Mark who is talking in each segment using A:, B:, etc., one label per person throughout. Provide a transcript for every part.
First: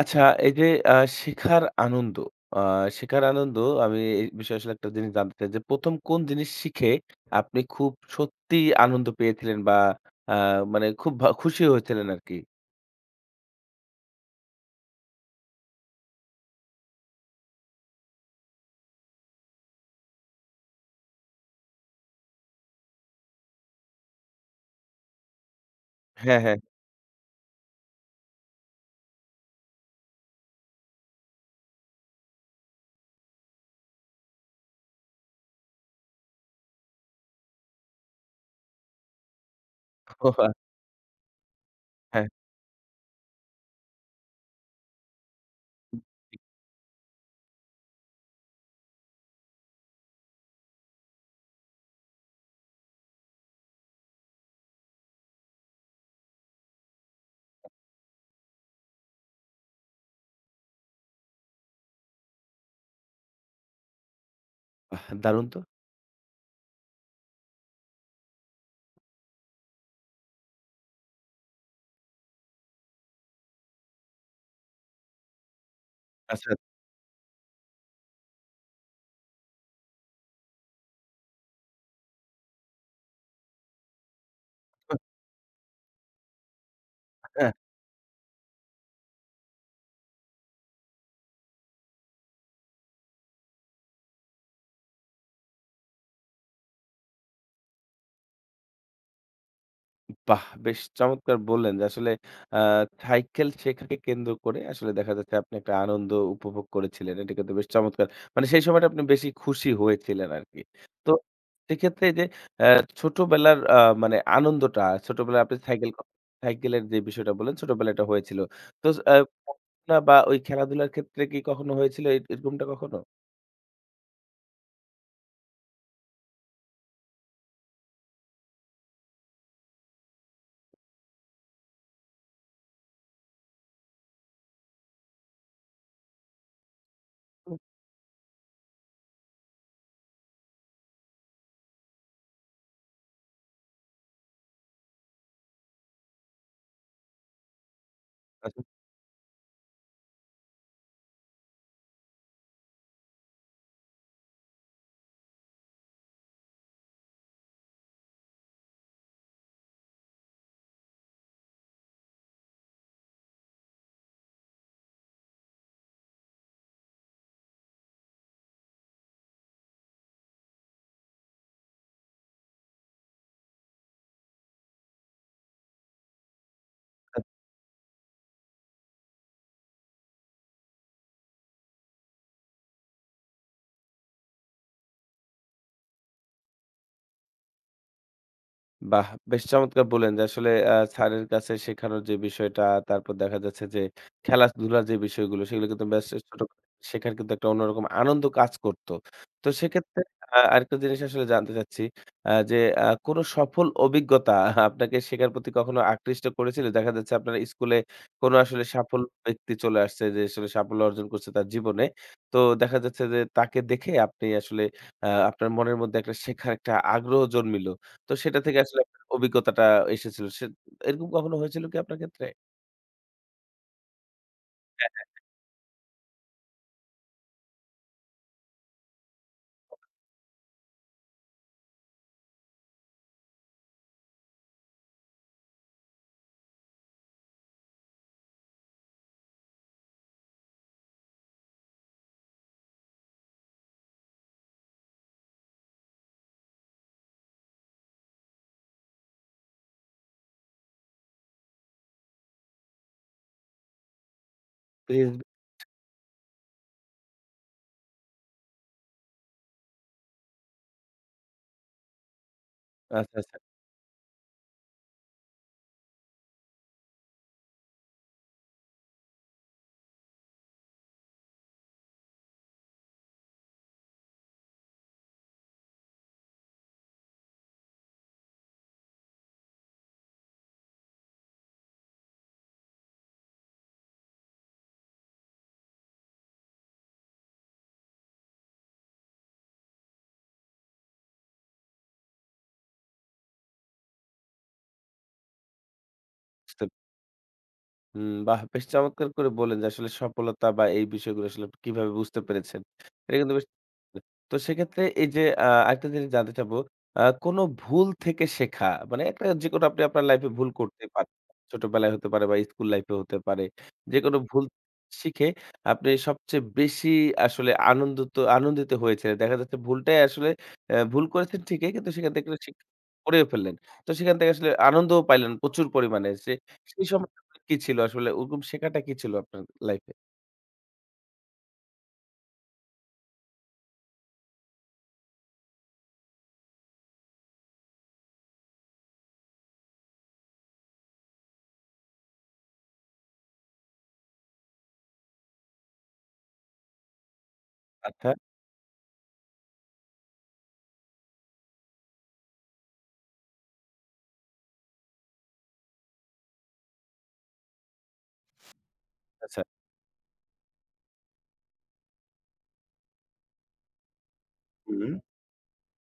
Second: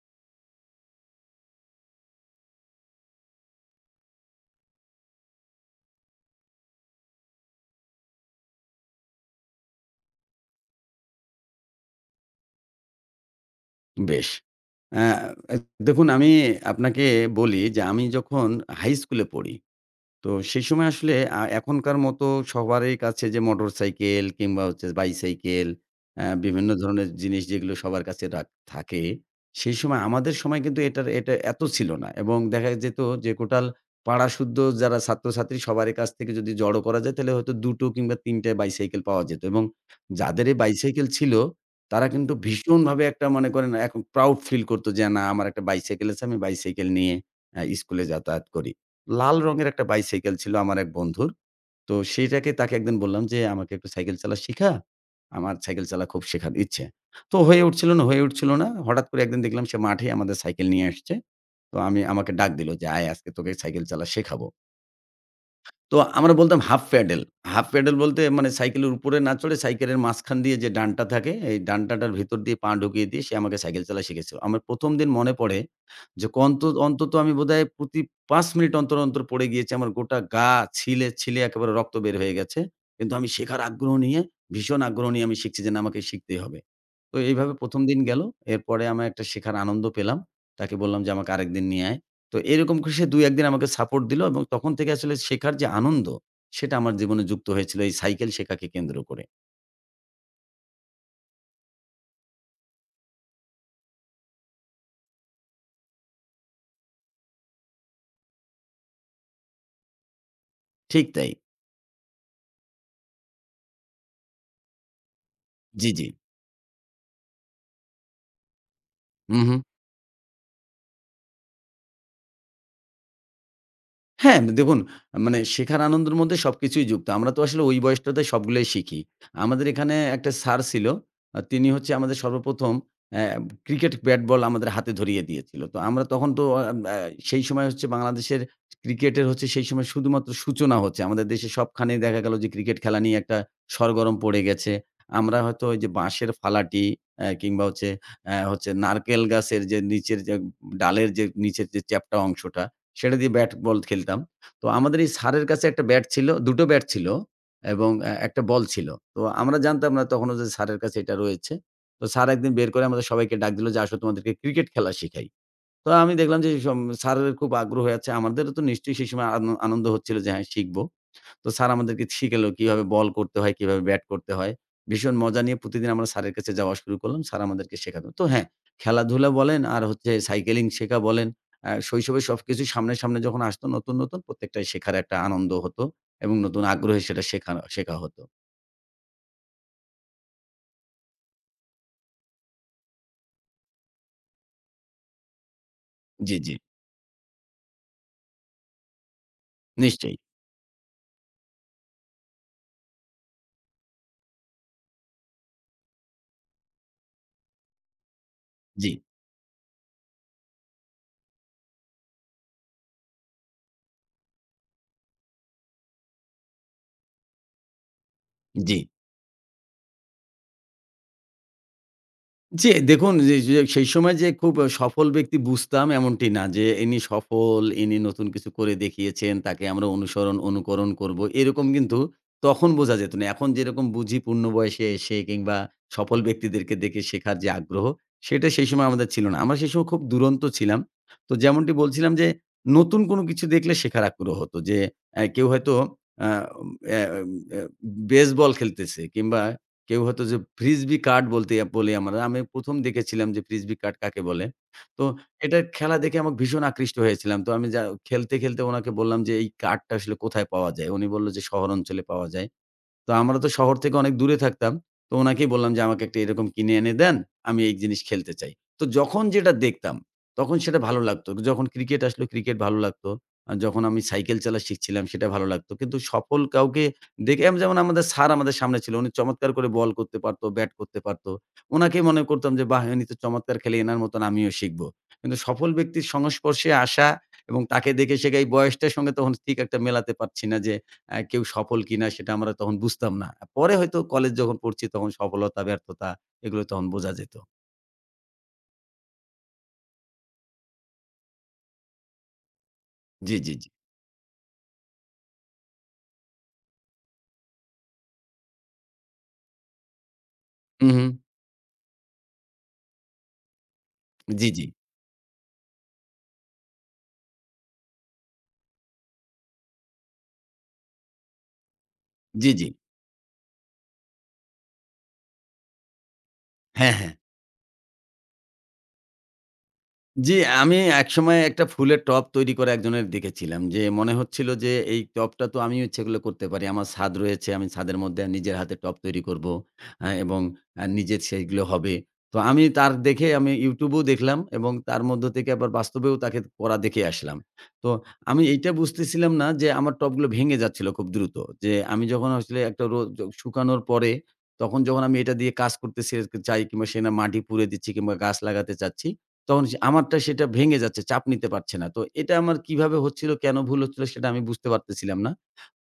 A: আচ্ছা, এই যে আ শেখার আনন্দ, আ শেখার আনন্দ। আমি এই বিষয়ে আসলে একটা জিনিস জানতে চাই যে ১ম কোন জিনিস শিখে আপনি খুব সত্যিই আনন্দ পেয়েছিলেন বা আ মানে খুব খুশি হয়েছিলেন আরকি?
B: বেশ। অ্যা দেখুন আমি আপনাকে বলি যে আমি যখন হাই স্কুলে পড়ি, তো সেই সময় আসলে এখনকার মতো সবারই কাছে যে মোটরসাইকেল কিংবা হচ্ছে বাইসাইকেল
A: হ্যাঁ, হ্যাঁ।
B: বিভিন্ন ধরনের জিনিস যেগুলো সবার কাছে থাকে, সেই সময় আমাদের সময় কিন্তু এটা এত ছিল না এবং দেখা যেত যে টোটাল পাড়াসুদ্ধ যারা ছাত্রছাত্রী সবারই কাছ থেকে যদি জড়ো করা যায় তাহলে হয়তো ২ টো কিংবা ৩ টা বাইসাইকেল পাওয়া যেত এবং
A: ও
B: যাদের
A: আ
B: এই বাইসাইকেল ছিল তারা
A: হ্যাঁ।
B: কিন্তু ভীষণভাবে একটা মনে করেন এখন প্রাউড ফিল করত যে, "না আমার একটা বাইসাইকেল আছে, আমি বাইসাইকেল নিয়ে স্কুলে যাতায়াত করি।" লাল রঙের একটা বাইসাইকেল ছিল আমার এক বন্ধুর। তো তাকে একদিন বললাম যে, "আমাকে একটু সাইকেল চালা শিখা। আমার সাইকেল চালা খুব শেখার ইচ্ছে।" তো হয়ে উঠছিল না, হয়ে উঠছিল না। হঠাৎ করে একদিন দেখলাম সে মাঠে আমাদের সাইকেল নিয়ে আসছে। তো আমাকে ডাক দিল যে, "আয় আজকে তোকে সাইকেল চালা শেখাবো।"
A: বাহ! দারুণ তো।
B: তো আমরা বলতাম হাফ প্যাডেল। হাফ প্যাডেল বলতে মানে সাইকেলের উপরে না চড়ে সাইকেলের মাঝখান দিয়ে যে ডান্টা থাকে, এই ডান্টাটার ভেতর দিয়ে পা ঢুকিয়ে দিয়ে সে আমাকে সাইকেল চালা শিখেছিল। আমার ১ম দিন মনে পড়ে যে অন্তত আমি বোধহয় প্রতি ৫ মিনিট অন্তর, অন্তর পড়ে গিয়েছি। আমার গোটা গা ছিলে একেবারে রক্ত বের হয়ে গেছে। কিন্তু আমি শেখার আগ্রহ নিয়ে, ভীষণ
A: আচ্ছা।
B: আগ্রহ নিয়ে আমি শিখছি যে না আমাকে শিখতেই হবে। তো এইভাবে ১ম দিন গেল। এরপরে আমার একটা শেখার আনন্দ পেলাম। তাকে বললাম যে আমাকে আরেকদিন নিয়ে আয়। তো এরকম করে সে ২-১ দিন আমাকে সাপোর্ট দিলো এবং তখন থেকে আসলে শেখার যে আনন্দ, সেটা আমার জীবনে যুক্ত হয়েছিল এই সাইকেল শেখাকে কেন্দ্র করে।
A: বাহ! বেশ চমৎকার বললেন যে আসলে আ সাইকেল শেখাকে কেন্দ্র করে আসলে দেখা যাচ্ছে আপনি একটা আনন্দ উপভোগ করেছিলেন। এটা কিন্তু বেশ চমৎকার। মানে সেই সময়টা আপনি বেশি খুশি হয়েছিলেন আরকি।
B: ঠিক
A: তো
B: তাই।
A: সেক্ষেত্রে এই যে অ্যা ছোটবেলার মানে আনন্দটা ছোটবেলায় আপনি সাইকেল
B: জি, জি।
A: সাইকেলের যে বিষয়টা বললেন ছোটবেলায় এটা হয়েছিল। তো
B: হু, হু।
A: পড়াশোনা বা ওই খেলাধুলার ক্ষেত্রে কি কখনো হয়েছিল এরকমটা কখনো?
B: হ্যাঁ, দেখুন মানে শেখার আনন্দের মধ্যে সবকিছুই যুক্ত। আমরা তো আসলে ওই বয়সটাতে সবগুলাই শিখি। আমাদের এখানে একটা স্যার ছিল। তিনি হচ্ছে আমাদের সর্বপ্রথম অ্যা ক্রিকেট ব্যাট বল আমাদের হাতে ধরিয়ে দিয়েছিল। তো আমরা তখন তো আ আ সেই সময় হচ্ছে বাংলাদেশের ক্রিকেটের হচ্ছে সেই সময় শুধুমাত্র সূচনা হচ্ছে। আমাদের দেশে সবখানেই দেখা গেল যে ক্রিকেট খেলা নিয়ে একটা সরগরম পড়ে গেছে। আমরা হয়তো ওই যে বাঁশের ফালাটি কিংবা হচ্ছে নারকেল গাছের যে নিচের যে ডালের যে নিচের যে চ্যাপ্টা অংশটা সেটা দিয়ে ব্যাট বল খেলতাম। তো আমাদের এই স্যারের কাছে একটা ব্যাট ছিল, ২ টো ব্যাট ছিল এবং একটা বল ছিল। তো আমরা জানতাম না তখনও যে স্যারের কাছে এটা রয়েছে। তো স্যার একদিন বের করে আমাদের সবাইকে ডাক দিল যে, "আসো তোমাদেরকে ক্রিকেট খেলা শিখাই।" তো আমি দেখলাম যে স্যারের খুব আগ্রহ আছে। আমাদেরও তো নিশ্চয়ই সেই সময় আনন্দ হচ্ছিল যে হ্যাঁ শিখব। তো স্যার আমাদেরকে শিখালো কিভাবে বল করতে হয়, কিভাবে ব্যাট করতে হয়। ভীষণ মজা নিয়ে প্রতিদিন আমরা স্যারের কাছে যাওয়া শুরু করলাম। স্যার আমাদেরকে শেখাতো। তো হ্যাঁ, খেলাধুলা বলেন আর হচ্ছে সাইকেলিং শেখা বলেন, শৈশবে সবকিছু সামনে, সামনে যখন আসতো নতুন, নতুন প্রত্যেকটাই শেখার একটা আনন্দ হতো এবং নতুন আগ্রহে সেটা শেখা শেখা হতো।
A: বাহ! বেশ চমৎকার বললেন যে আসলে স্যারের কাছে শেখানোর যে বিষয়টা, তারপর দেখা যাচ্ছে যে খেলাধুলার যে বিষয়গুলো সেগুলো কিন্তু বেশ
B: জি,
A: ছোট
B: জি।
A: শেখার কিন্তু একটা অন্যরকম আনন্দ কাজ করত। তো সেক্ষেত্রে
B: নিশ্চয়ই।
A: আরেকটা জিনিস আসলে জানতে চাচ্ছি, আ যে আ কোনো সফল অভিজ্ঞতা আপনাকে শেখার প্রতি কখনো আকৃষ্ট করেছিল? দেখা যাচ্ছে আপনার স্কুলে কোনো আসলে
B: জি,
A: সাফল্য ব্যক্তি চলে আসছে যে আসলে সাফল্য অর্জন করছে তার জীবনে। তো দেখা যাচ্ছে যে তাকে দেখে আপনি আসলে আপনার মনের মধ্যে একটা শেখার একটা আগ্রহ জন্মিল। তো সেটা থেকে
B: জি।
A: আসলে আপনার অভিজ্ঞতাটা এসেছিল। এরকম কখনো হয়েছিল কি আপনার ক্ষেত্রে?
B: জি, দেখুন যে যে সেই সময় যে খুব সফল ব্যক্তি বুঝতাম এমনটি না যে ইনি সফল, ইনি নতুন কিছু করে দেখিয়েছেন, তাকে আমরা অনুসরণ, অনুকরণ করব। এরকম কিন্তু তখন বোঝা যেত না। এখন যেরকম বুঝি পূর্ণ বয়সে এসে কিংবা সফল ব্যক্তিদেরকে দেখে শেখার যে আগ্রহ, সেটা সেই সময় আমাদের ছিল না। আমরা সেই সময় খুব দুরন্ত ছিলাম। তো যেমনটি বলছিলাম যে নতুন কোনো কিছু দেখলে শেখার আগ্রহ হতো যে কেউ হয়তো আ অ্যা অ্যা বেসবল খেলতেছে কিংবা কেউ হয়তো যে ফ্রিসবি কার্ড বলতে বলি আমরা। আমি ১ম দেখেছিলাম যে ফ্রিসবি কার্ড কাকে বলে। তো
A: প্রিন্স
B: এটার খেলা দেখে আমি ভীষণ আকৃষ্ট হয়েছিলাম। তো আমি খেলতে, খেলতে উনাকে বললাম যে, "এই কার্ডটা আসলে কোথায় পাওয়া যায়?" উনি বলল যে, "শহর অঞ্চলে পাওয়া যায়।" তো
A: আচ্ছা, আচ্ছা।
B: আমরা তো শহর থেকে অনেক দূরে থাকতাম। তো উনাকেই বললাম যে, "আমাকে একটা এরকম কিনে এনে দেন। আমি এই জিনিস খেলতে চাই।" তো যখন যেটা দেখতাম, তখন সেটা ভালো লাগতো। যখন ক্রিকেট আসলো, ক্রিকেট ভালো লাগতো। যখন আমি সাইকেল চালা শিখছিলাম, সেটা ভালো লাগতো। কিন্তু সফল কাউকে দেখে যেমন আমাদের স্যার আমাদের সামনে ছিল। উনি চমৎকার করে বল করতে পারতো, ব্যাট করতে পারতো। উনাকেই মনে করতাম যে, "বাহ! ইনি তো চমৎকার খেলে এনার মতন আমিও শিখব।" কিন্তু সফল ব্যক্তির সংস্পর্শে আসা এবং তাকে দেখে শেখা এই বয়সটার সঙ্গে তখন ঠিক একটা মেলাতে পারছি না যে, কেউ সফল কিনা সেটা আমরা তখন বুঝতাম না। পরে হয়তো কলেজ যখন পড়ছি তখন সফলতা, ব্যর্থতা এগুলো
A: বুঝতে
B: তখন বোঝা যেত।
A: হুম, বাহ! বেশ চমৎকার করে বললেন যে আসলে সফলতা বা এই বিষয়গুলো আসলে আপনি কিভাবে বুঝতে পেরেছেন। এটা কিন্তু
B: জি,
A: বেশ।
B: জি, জি।
A: তো সেক্ষেত্রে এই যে আরেকটা জিনিস জানতে চাবো, কোনো ভুল থেকে শেখা মানে একটা যেকোনো আপনি আপনার লাইফে ভুল করতে
B: হু, হু।
A: পারেন। ছোটবেলায় হতে পারে বা স্কুল লাইফে হতে পারে। যেকোনো ভুল
B: জি, জি।
A: শিখে আপনি সবচেয়ে বেশি আসলে আনন্দিত আনন্দিত হয়েছিলেন। দেখা যাচ্ছে ভুলটাই আসলে, ভুল করেছেন ঠিকই কিন্তু সেখান থেকে একটা
B: জি,
A: শিক্ষা
B: জি।
A: করেও ফেললেন। তো সেখান থেকে আসলে আনন্দও পাইলেন প্রচুর পরিমাণে। সেই
B: হ্যাঁ, হ্যাঁ।
A: সময় কি ছিল আসলে? ওরকম শেখাটা কি ছিল আপনার লাইফে?
B: জি, আমি একসময় একটা ফুলের টব তৈরি করা একজনের দেখেছিলাম। যে মনে হচ্ছিল যে এই টবটা তো আমিও ইচ্ছে করলে করতে পারি। আমার ছাদ রয়েছে, আমি ছাদের মধ্যে নিজের হাতে টব তৈরি করব। এবং নিজের সেগুলো হবে। তো আমি তার দেখে আমি YouTube এও দেখলাম এবং তার মধ্য থেকে আবার বাস্তবেও তাকে করা দেখে আসলাম। তো
A: আচ্ছা,
B: আমি এইটা বুঝতেছিলাম না যে আমার টবগুলো ভেঙে যাচ্ছিল খুব দ্রুত। যে আমি যখন আসলে একটা রোদ শুকানোর পরে তখন যখন আমি এটা দিয়ে কাজ করতে সে চাই কিংবা সে না মাটি পুড়ে দিচ্ছি কিংবা গাছ লাগাতে চাচ্ছি
A: আচ্ছা।
B: তখন সে আমারটা সেটা ভেঙে যাচ্ছে, চাপ নিতে পারছে না। তো এটা আমার কিভাবে হচ্ছিল, কেন ভুল হচ্ছিল সেটা আমি বুঝতে
A: হুম।
B: পারতেছিলাম না।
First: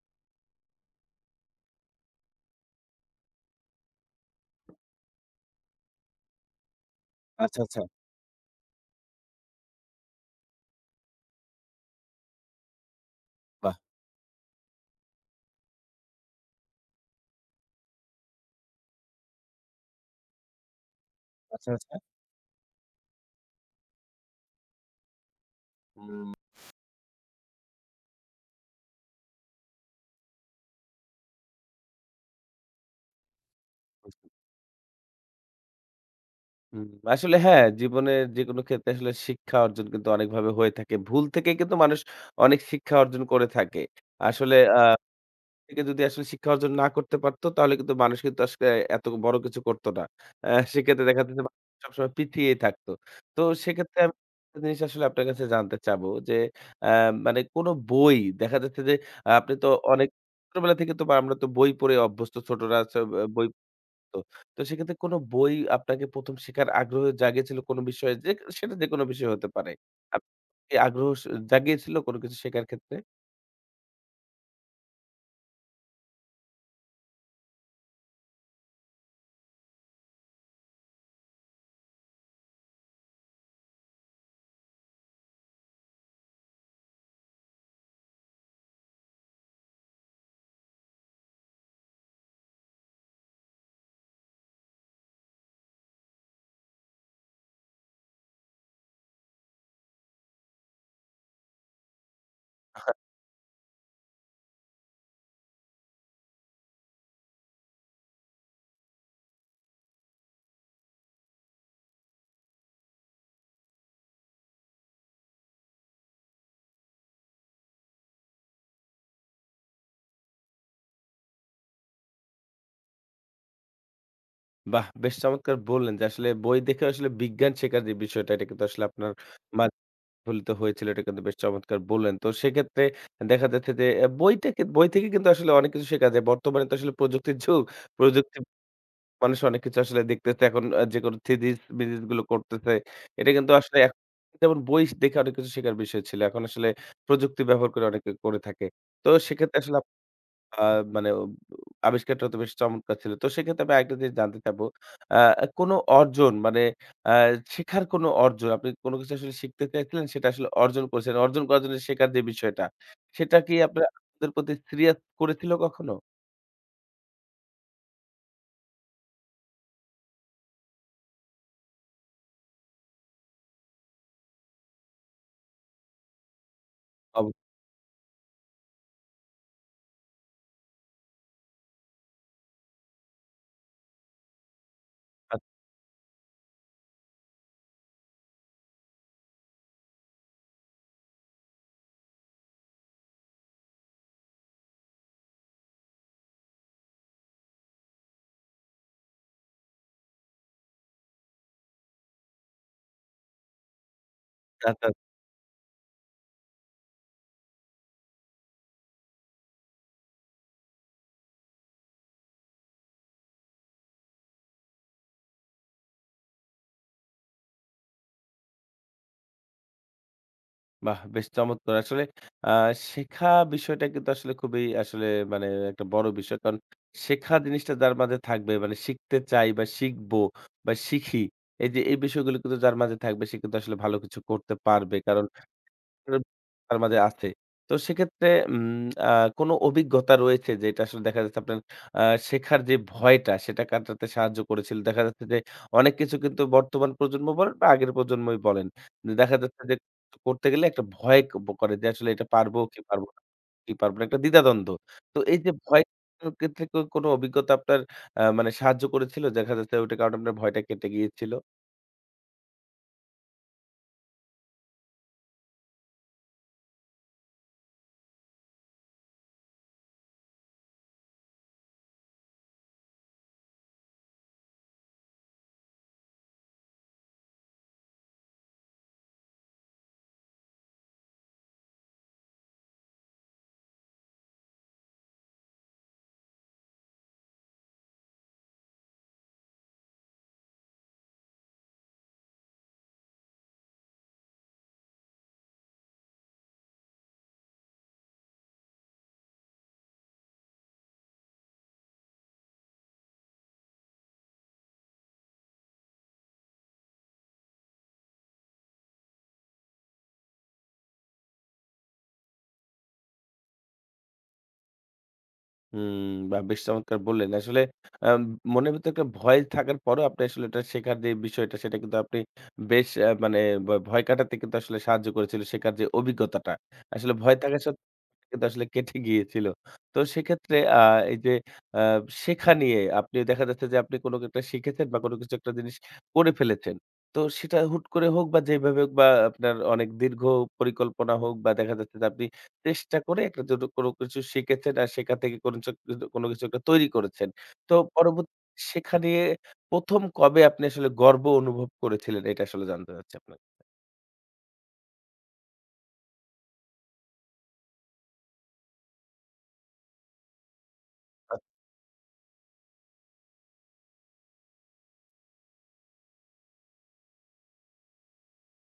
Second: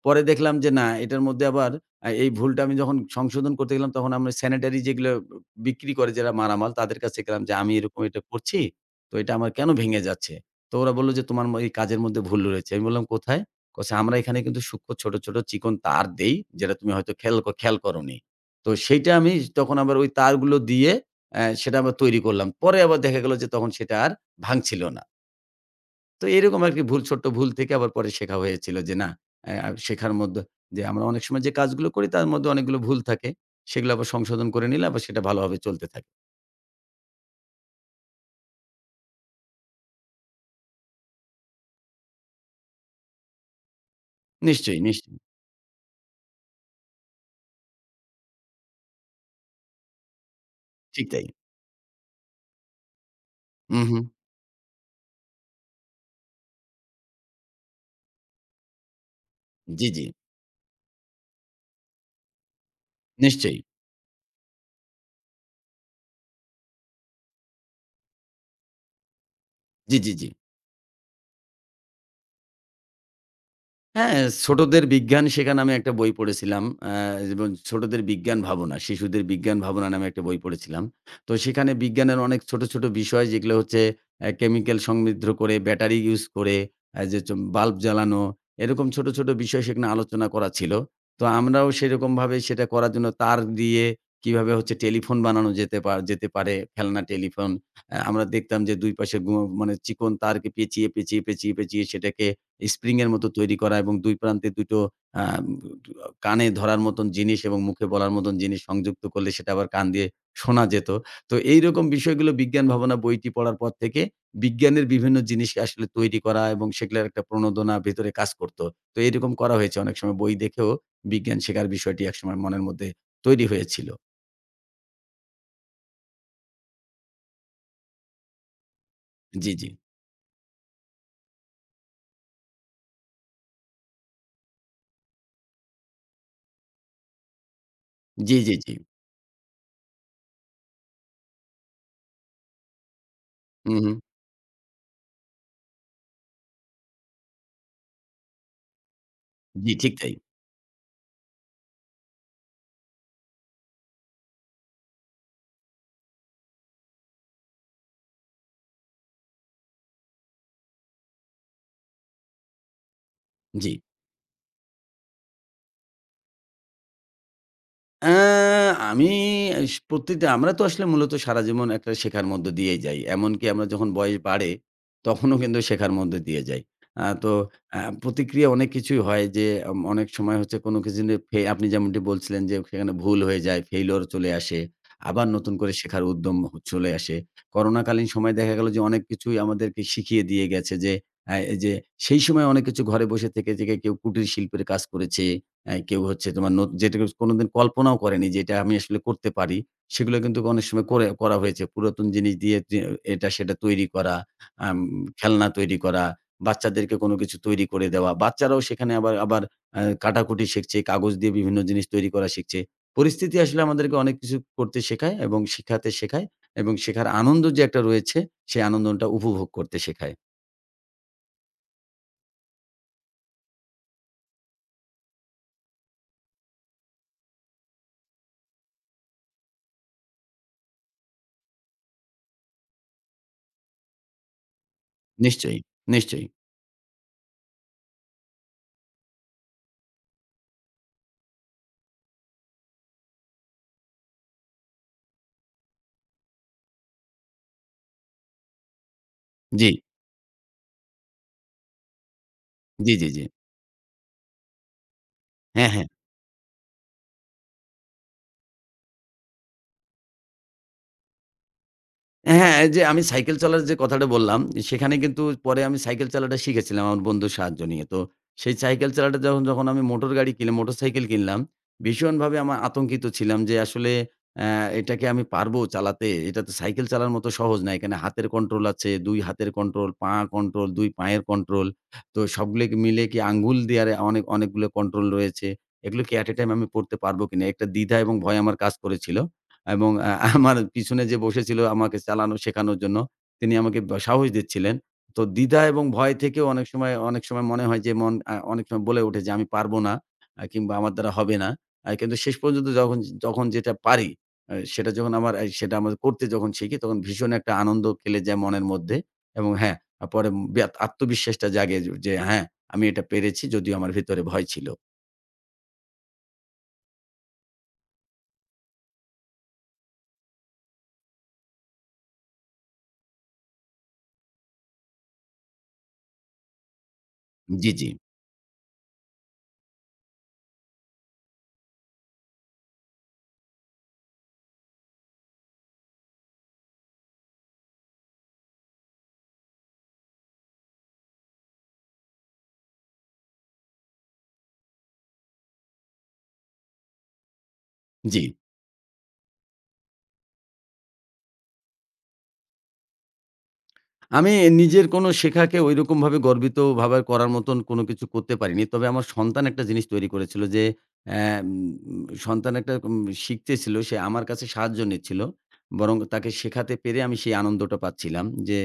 B: পরে দেখলাম যে না, এটার মধ্যে আবার এই ভুলটা আমি যখন সংশোধন করতে গেলাম তখন আমরা সেনিটারি যেগুলো বিক্রি করে যারা মালামাল তাদের কাছে গেলাম যে,
A: আচ্ছা,
B: "আমি
A: আচ্ছা।
B: এরকম এটা করছি, তো এটা আমার কেন ভেঙে যাচ্ছে?" তো ওরা বলল যে, "তোমার এই কাজের মধ্যে ভুল রয়েছে।" আমি বললাম, "কোথায়?"
A: বাহ!
B: কচ্ছে, "আমরা এখানে কিন্তু সূক্ষ্ম ছোট, ছোট চিকন তার দেই, যেটা তুমি হয়তো খেয়াল করোনি।" তো সেইটা আমি তখন আবার ওই তারগুলো দিয়ে
A: আচ্ছা,
B: সেটা আমরা
A: আচ্ছা।
B: তৈরি করলাম। পরে আবার দেখা গেল যে তখন সেটা আর ভাঙছিল না। তো
A: হুম,
B: এরকম আরকি ভুল ছোট্ট ভুল থেকে আবার পরে শেখা হয়েছিল যে না শেখার মধ্যে যে আমরা অনেক সময় যে কাজগুলো করি তার মধ্যে অনেকগুলো ভুল থাকে। সেগুলো আবার
A: বুঝতে
B: সংশোধন করে নিলে আবার সেটা ভালোভাবে চলতে থাকে।
A: হুম, আসলে হ্যাঁ, জীবনের যেকোনো ক্ষেত্রে আসলে শিক্ষা অর্জন কিন্তু অনেকভাবে হয়ে থাকে। ভুল থেকে কিন্তু মানুষ অনেক শিক্ষা অর্জন করে থাকে। আসলে
B: নিশ্চয়ই, নিশ্চয়ই।
A: থেকে যদি আসলে শিক্ষা অর্জন না করতে পারত, তাহলে কিন্তু মানুষ কিন্তু আসলে এত বড় কিছু করত না। আ সেক্ষেত্রে
B: ঠিক
A: দেখা
B: তাই।
A: যাচ্ছে যে সবসময় পিছিয়েই থাকতো। তো
B: হু, হু।
A: সেক্ষেত্রে আমি একটা জিনিস আসলে আপনার কাছে জানতে চাবো যে, আ মানে কোন বই দেখা যাচ্ছে যে, আহ, আপনি তো
B: জি, জি।
A: অনেক ছোটবেলা থেকে তো বা আমরা তো বই পড়ে অভ্যস্ত ছোটরা আছে বই
B: নিশ্চয়ই।
A: পড়তো। তো সেক্ষেত্রে কোন বই আপনাকে ১ম শেখার আগ্রহ জাগিয়েছিল কোন বিষয়ে যে সেটা যেকোনো বিষয় হতে পারে।
B: জি, জি,
A: আপ
B: জি।
A: আগ্রহ স জাগিয়েছিল কোন কিছু শেখার ক্ষেত্রে?
B: হ্যাঁ, ছোটদের বিজ্ঞান শেখা নামে একটা বই পড়েছিলাম। আ এবং ছোটদের বিজ্ঞান ভাবনা, শিশুদের বিজ্ঞান ভাবনা নামে একটা বই পড়েছিলাম। তো সেখানে বিজ্ঞানের অনেক ছোট, ছোট বিষয় যেগুলো হচ্ছে কেমিক্যাল সমৃদ্ধ করে, ব্যাটারি ইউজ করে, অ্যা যে চ বাল্ব জ্বালানো, এরকম ছোট, ছোট বিষয় সেখানে আলোচনা করা ছিল। তো আমরাও সেরকমভাবে সেটা করার জন্য তার দিয়ে কিভাবে হচ্ছে টেলিফোন বানানো যেতে পারে, খেলনা টেলিফোন। আমরা দেখতাম যে ২ পাশে মানে চিকন তারকে পেঁচিয়ে, পেঁচিয়ে, পেঁচিয়ে, পেঁচিয়ে সেটাকে স্প্রিং এর মতো তৈরি করা এবং ২ প্রান্তে ২ টো আ কানে ধরার মতন জিনিস এবং মুখে বলার মতন জিনিস সংযুক্ত করলে সেটা আবার কান দিয়ে শোনা যেত। তো এইরকম বিষয়গুলো বিজ্ঞান ভাবনা বইটি পড়ার পর থেকে বিজ্ঞানের বিভিন্ন জিনিসকে আসলে তৈরি করা এবং সেগুলার একটা প্রণোদনা ভেতরে কাজ করত। তো এরকম করা হয়েছে অনেক সময় বই দেখেও বিজ্ঞান শেখার বিষয়টি একসময় মনের মধ্যে তৈরি হয়েছিল।
A: বাহ! বেশ চমৎকার বললেন যে আসলে বই দেখে আসলে বিজ্ঞান শেখার যে বিষয়টা এটা কিন্তু আসলে আপনার
B: জি,
A: মা
B: জি।
A: প্রতিফলিত হয়েছিল, এটা কিন্তু বেশ চমৎকার বললেন। তো সেক্ষেত্রে দেখা যাচ্ছে যে এ বইটাকে বই থেকে কিন্তু আসলে অনেক কিছু শেখা যায়। বর্তমানে তো আসলে প্রযুক্তির যুগ। প্রযুক্তি
B: জি, জি, জি।
A: মানুষ অনেক কিছু আসলে দেখতেছে এখন, যেকোনো থিসিস মিসিস গুলো করতেছে। এটা কিন্তু
B: হু,
A: আসলে
B: হু।
A: এক যেমন বই দেখে অনেক কিছু শেখার বিষয় ছিল। এখন আসলে প্রযুক্তি ব্যবহার করে অনেকে করে থাকে। তো সেক্ষেত্রে
B: জি,
A: আসলে
B: ঠিক তাই।
A: আ মানে ও আবিষ্কারটা তো বেশ চমৎকার ছিল। তো সেক্ষেত্রে আমি আরেকটা জিনিস জানতে চাবো। আ কোনো অর্জন মানে, আ শেখার কোনো অর্জন আপনি কোনো কিছু আসলে শিখতে চাইছিলেন সেটা আসলে অর্জন করেছেন। অর্জন করার জন্য শেখার যে বিষয়টা, সেটা কি
B: জি।
A: আপনার আপনাদের প্রতি সিরিয়াস করেছিল কখনো?
B: আ আমি এস প্রত্যেকটা আমরা তো আসলে মূলত সারা জীবন একটা শেখার মধ্য দিয়েই যাই। এমনকি আমরা যখন বয়স বাড়ে, তখনও কিন্তু শেখার মধ্য দিয়ে যাই।
A: অব
B: তো প্রতিক্রিয়া অনেক কিছুই হয় যে অনেক সময় হচ্ছে কোনো কিছু নিয়ে আপনি যেমনটি বলছিলেন যে সেখানে ভুল হয়ে যায়, ফেইলিউর চলে আসে। আবার নতুন করে শেখার উদ্যম চলে আসে। করোনাকালীন সময়ে দেখা গেল যে অনেক কিছুই আমাদেরকে শিখিয়ে দিয়ে গেছে যে এই যে সেই সময় অনেক কিছু ঘরে বসে থেকে কেউ কুটির শিল্পের কাজ করেছে। কেউ হচ্ছে তোমার যেটুকু কোনোদিন কল্পনাও করেনি যে এটা আমি আসলে করতে পারি। সেগুলো কিন্তু অনেক সময় করে করা হয়েছে। পুরাতন জিনিস দিয়ে এটা সেটা তৈরি করা,
A: আচ্ছা,
B: আম
A: আচ্ছা।
B: খেলনা তৈরি করা, বাচ্চাদেরকে কোনো কিছু তৈরি করে দেওয়া। বাচ্চারাও সেখানে আবার আবার কাটাকুটি শিখছে, কাগজ দিয়ে বিভিন্ন জিনিস তৈরি করা শিখছে। পরিস্থিতি আসলে আমাদেরকে অনেক কিছু করতে শেখায় এবং শিখাতে শেখায় এবং শেখার আনন্দ যে একটা রয়েছে, সেই আনন্দটা উপভোগ করতে শেখায়।
A: বাহ! বেশ চমৎকার। আসলে আ শেখা বিষয়টা কিন্তু আসলে খুবই আসলে মানে একটা বড় বিষয়। কারণ শেখা জিনিসটা যার মাঝে থাকবে মানে শিখতে চাই বা শিখবো বা শিখি। এই যে এই বিষয়গুলো কিন্তু যার মাঝে থাকবে সে কিন্তু আসলে ভালো কিছু করতে পারবে। কারণ
B: নিশ্চয়ই, নিশ্চয়ই।
A: তার মাঝে আছে। তো সেক্ষেত্রে উম আ কোনো অভিজ্ঞতা রয়েছে যেটা আসলে দেখা যাচ্ছে আপনার আ শেখার যে ভয়টা সেটা কাটাতে সাহায্য করেছিল। দেখা যাচ্ছে যে অনেক কিছু কিন্তু বর্তমান প্রজন্ম বলেন বা আগের প্রজন্মই বলেন। যে দেখা যাচ্ছে
B: জি,
A: যে করতে গেলে একটা ভয় ক করে যে আসলে এটা পারবো কি
B: জি,
A: পারবো
B: জি,
A: না,
B: জি।
A: কি পারবো না একটা দ্বিধাদ্বন্দ্ব। তো এই যে
B: হ্যাঁ,
A: ভয়
B: হ্যাঁ।
A: ক্ষেত্রে কোনো অভিজ্ঞতা আপনার মানে সাহায্য করেছিল? দেখা যাচ্ছে ওইটার কারণে আপনার ভয়টা কেটে গিয়েছিল?
B: হ্যাঁ, এই যে আমি সাইকেল চালার যে কথাটা বললাম, সেখানে কিন্তু পরে আমি সাইকেল চালাটা শিখেছিলাম আমার বন্ধুর সাহায্য নিয়ে। তো সেই সাইকেল চালাটা যখন, যখন আমি মোটর গাড়ি কিনলাম, মোটরসাইকেল কিনলাম, ভীষণভাবে আমার আতঙ্কিত ছিলাম যে আসলে অ্যা এটাকে আমি পারবো চালাতে? এটা তো সাইকেল চালার মতো সহজ না। এখানে হাতের কন্ট্রোল আছে, ২ হাতের কন্ট্রোল, পা কন্ট্রোল, ২ পায়ের কন্ট্রোল। তো সবগুলো মিলে কি আঙ্গুল দিয়ে আর অনেক অনেকগুলো কন্ট্রোল রয়েছে। এগুলো কি এট a টাইম আমি পড়তে পারবো কিনা? একটা দ্বিধা এবং ভয় আমার কাজ করেছিল। এবং আমার পিছনে যে বসেছিল আমাকে চালানো শেখানোর জন্য, তিনি আমাকে সাহস দিচ্ছিলেন। তো দ্বিধা এবং ভয় থেকেও অনেক সময় মনে হয় যে মন আ অনেক সময় বলে ওঠে যে, "আমি পারব না কিংবা আমার দ্বারা হবে না।" কিন্তু শেষ পর্যন্ত যখন যখন যেটা পারি, সেটা যখন আমার আ সেটা আমার করতে যখন শিখি, তখন ভীষণ একটা আনন্দ খেলে যায় মনের মধ্যে এবং হ্যাঁ, পরে আত্মবিশ্বাসটা জাগে যে, "হ্যাঁ, আমি এটা পেরেছি যদিও আমার ভেতরে ভয় ছিল।"
A: হুম, বাহ! বেশ চমৎকার বললেন। আসলে আম মনের ভিতরে একটা ভয় থাকার পরেও আপনি আসলে এটা শেখার যে বিষয়টা সেটা কিন্তু আপনি বেশ, মানে ভয় কাটাতে কিন্তু আসলে সাহায্য করেছিল শেখার যে অভিজ্ঞতাটা। আসলে ভয় থাকা
B: জি, জি,
A: সত্ত্বেও কিন্তু আসলে কেটে গিয়েছিল। তো সেক্ষেত্রে এই যে আ শেখা নিয়ে আপনি দেখা যাচ্ছে যে আপনি কোনো একটা শিখেছেন বা কোনো কিছু একটা জিনিস করে ফেলেছেন। তো সেটা হুট করে হোক বা যেভাবে হোক বা আপনার অনেক দীর্ঘ পরিকল্পনা হোক বা দেখা যাচ্ছে যে আপনি চেষ্টা করে একটা যত কোনো কিছু শিখেছেন আর সেখান থেকে কোনো কিছু একটা তৈরি করেছেন। তো
B: জি।
A: পরবর্তী শেখা নিয়ে ১ম কবে আপনি আসলে গর্ব অনুভব করেছিলেন? এটা আসলে জানতে চাচ্ছি আপনার।
B: আমি নিজের কোনো শেখাকে ঐরকমভাবে গর্বিত ভাবে করার মতন কোনো কিছু করতে পারিনি। তবে আমার সন্তান একটা জিনিস তৈরি করেছিল যে,
A: আ
B: অ্যাম সন্তান একটা শিখতেছিল, সে আমার কাছে সাহায্য নিচ্ছিল। বরং তাকে শেখাতে পেরে আমি সেই আনন্দটা পাচ্ছিলাম যে,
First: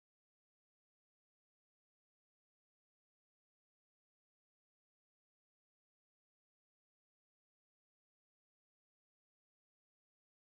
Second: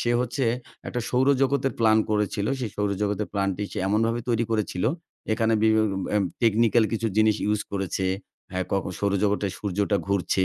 B: সে হচ্ছে একটা সৌরজগতের প্ল্যান করেছিল। সেই সৌরজগতের প্ল্যানটি সে এমনভাবে তৈরি করেছিল, এখানে বিভি এম টেকনিক্যাল কিছু জিনিস ইউজ করেছে। হ্যাঁ, সৌরজগতে সূর্যটা ঘুরছে,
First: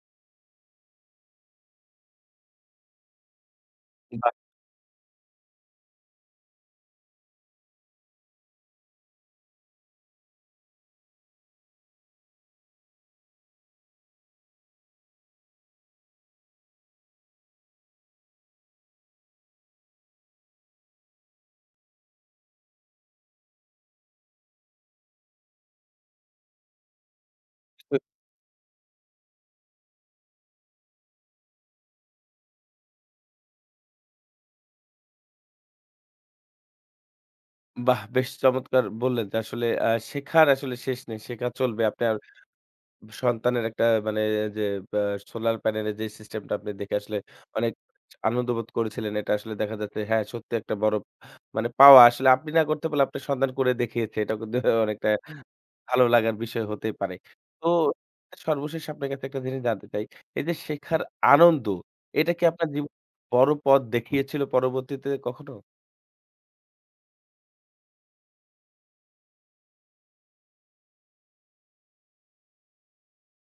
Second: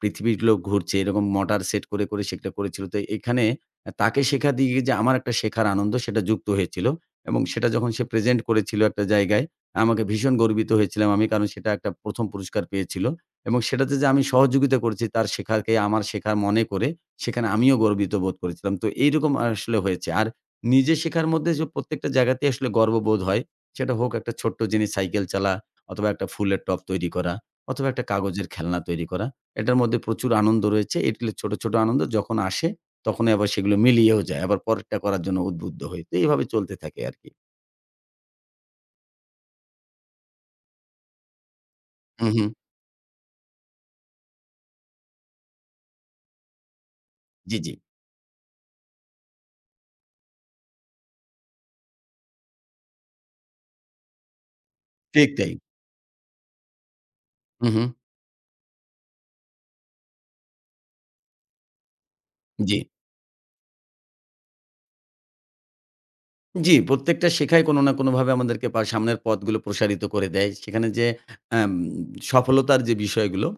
B: পৃথিবীর লোক ঘুরছে, এরকম সেট করে, করে সেটা করেছিল। তো এখানে তাকে
A: বাহ!
B: শেখা দিয়ে যে আমার একটা শেখার আনন্দ সেটা যুক্ত হয়েছিল এবং সেটা যখন সে প্রেজেন্ট করেছিল একটা জায়গায়, আমাকে ভীষণ গর্বিত হয়েছিলাম আমি কারণ সেটা একটা ১ম পুরস্কার পেয়েছিল এবং সেটাতে যে আমি সহযোগিতা করেছি তার শেখাকে আমার শেখা মনে করে সেখানে আমিও গর্বিত বোধ করেছিলাম। তো এইরকম আসলে হয়েছে। আর নিজে শেখার মধ্যে যে প্রত্যেকটা জায়গাতেই আসলে গর্ববোধ হয়। সেটা হোক একটা ছোট্ট জিনিস সাইকেল চালা অথবা একটা ফুলের টব তৈরি করা অথবা একটা কাগজের খেলনা তৈরি করা। এটার মধ্যে প্রচুর আনন্দ রয়েছে। এগুলো ছোট, ছোট আনন্দ যখন আসে তখনই আবার সেগুলো মিলিয়েও যায়। আবার পরেরটা করার জন্য উদ্বুদ্ধ হই। তো এভাবে চলতে থাকে আরকি।
A: বাহ! বেশ চমৎকার বললেন যে আসলে শেখার আসলে শেষ নেই। শেখা চলবে। আপনার
B: হুম, হুম।
A: সন্তানের একটা মানে, যে বা সোলার প্যানেলের যে সিস্টেমটা আপনি দেখে আসলে
B: জি,
A: অনেক
B: জি।
A: আনন্দ বোধ করেছিলেন। এটা আসলে দেখা যাচ্ছে হ্যাঁ, সত্যি একটা বড় মানে পাওয়া। আসলে আপনি না করতে পারলে আপনার সন্তান করে দেখিয়েছে। এটা কিন্তু অনেকটা
B: ঠিক তাই।
A: ভালো লাগার বিষয় হতেই পারে। তো
B: হুম, হুম।
A: সর্বশেষ আপনার কাছে একটা জিনিস জানতে চাই। এই যে শেখার আনন্দ, এটা কি আপনার
B: জি।
A: জীবনে বড় পথ দেখিয়েছিল পরবর্তীতে কখনো?
B: জি, প্রত্যেকটা শেখাই কোনো না কোনোভাবে আমাদেরকে সামনের পথগুলো প্রসারিত করে দেয়। সেখানে যে আম সফলতার যে বিষয়গুলো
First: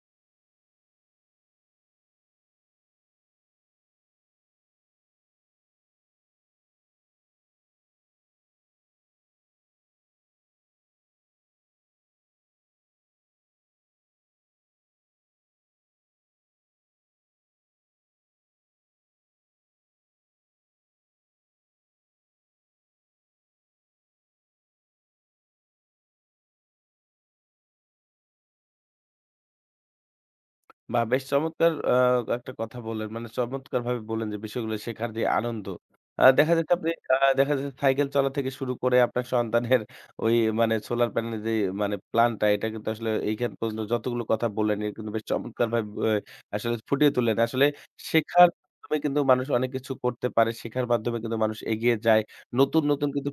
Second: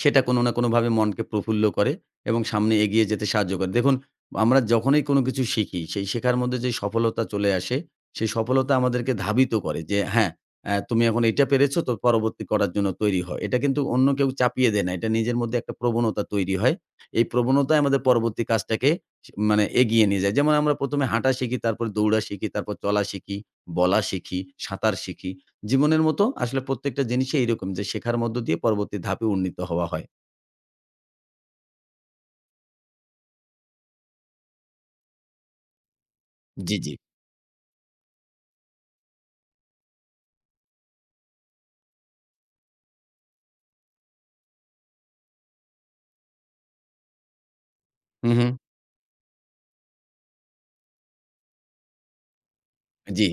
B: সেটা কোনো না কোনোভাবে মনকে প্রফুল্ল করে এবং সামনে এগিয়ে যেতে সাহায্য করে। দেখুন, আমরা যখনই কোনো কিছু শিখি, সেই শেখার মধ্যে যে সফলতা চলে আসে, সেই সফলতা আমাদেরকে ধাবিত করে যে, "হ্যাঁ, তুমি এখন এইটা পেরেছো, তো পরবর্তী করার জন্য তৈরি হও।" এটা কিন্তু অন্য কেউ চাপিয়ে দেয় না। এটা নিজের মধ্যে একটা প্রবণতা তৈরি হয়। এই প্রবণতাই আমাদের পরবর্তী কাজটাকে মানে এগিয়ে নিয়ে যায়। যেমন আমরা ১ম এ হাঁটা শিখি, তারপর দৌড়া শিখি, তারপর চলা শিখি, বলা শিখি, সাঁতার শিখি। জীবনের মতো আসলে প্রত্যেকটা জিনিসই এইরকম যে শেখার মধ্য দিয়ে পরবর্তী ধাপে উন্নীত হওয়া হয়।
A: বাহ! বেশ চমৎকার একটা কথা বললেন। মানে চমৎকারভাবে বললেন যে বিষয়গুলো শেখার যে আনন্দ। দেখা যাচ্ছে
B: জি,
A: আপনি
B: জি।
A: দেখা যাচ্ছে সাইকেল চলা থেকে শুরু করে আপনার সন্তানের ওই মানে সোলার প্যানেলের যে মানে প্ল্যানটা এটা কিন্তু আসলে এইখান পর্যন্ত যতগুলো কথা বললেন এটা কিন্তু বেশ চমৎকারভাবে আসলে ফুটিয়ে তুললেন। আসলে
B: হু,
A: শেখার
B: হু।
A: মাধ্যমে কিন্তু মানুষ অনেক কিছু করতে পারে। শেখার মাধ্যমে কিন্তু মানুষ এগিয়ে যায়। নতুন, নতুন
B: জি।
A: কিন্তু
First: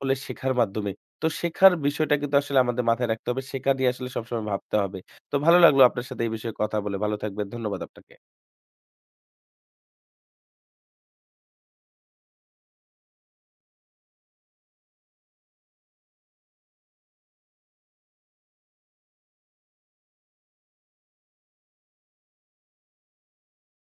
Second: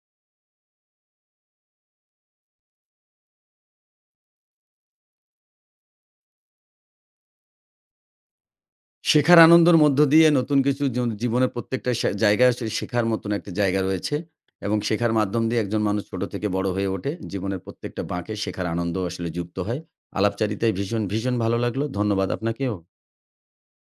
A: হলে শেখার মাধ্যমে। তো শেখার বিষয়টা কিন্তু আসলে আমাদের মাথায় রাখতে হবে। শেখা নিয়ে আসলে সবসময় ভাবতে হবে। তো ভালো লাগলো আপনার সাথে এই বিষয়ে কথা বলে। ভালো থাকবেন। ধন্যবাদ আপনাকে।
B: শেখার আনন্দের মধ্য দিয়ে নতুন কিছু জীবনের প্রত্যেকটা জায়গায় আসলে শেখার মতন একটা জায়গা রয়েছে এবং শেখার মাধ্যম দিয়ে একজন মানুষ ছোট থেকে বড় হয়ে ওঠে। জীবনের প্রত্যেকটা বাঁকে শেখার আনন্দ আসলে যুক্ত হয়। আলাপচারিতায় ভীষণ, ভীষণ ভালো লাগলো। ধন্যবাদ আপনাকেও।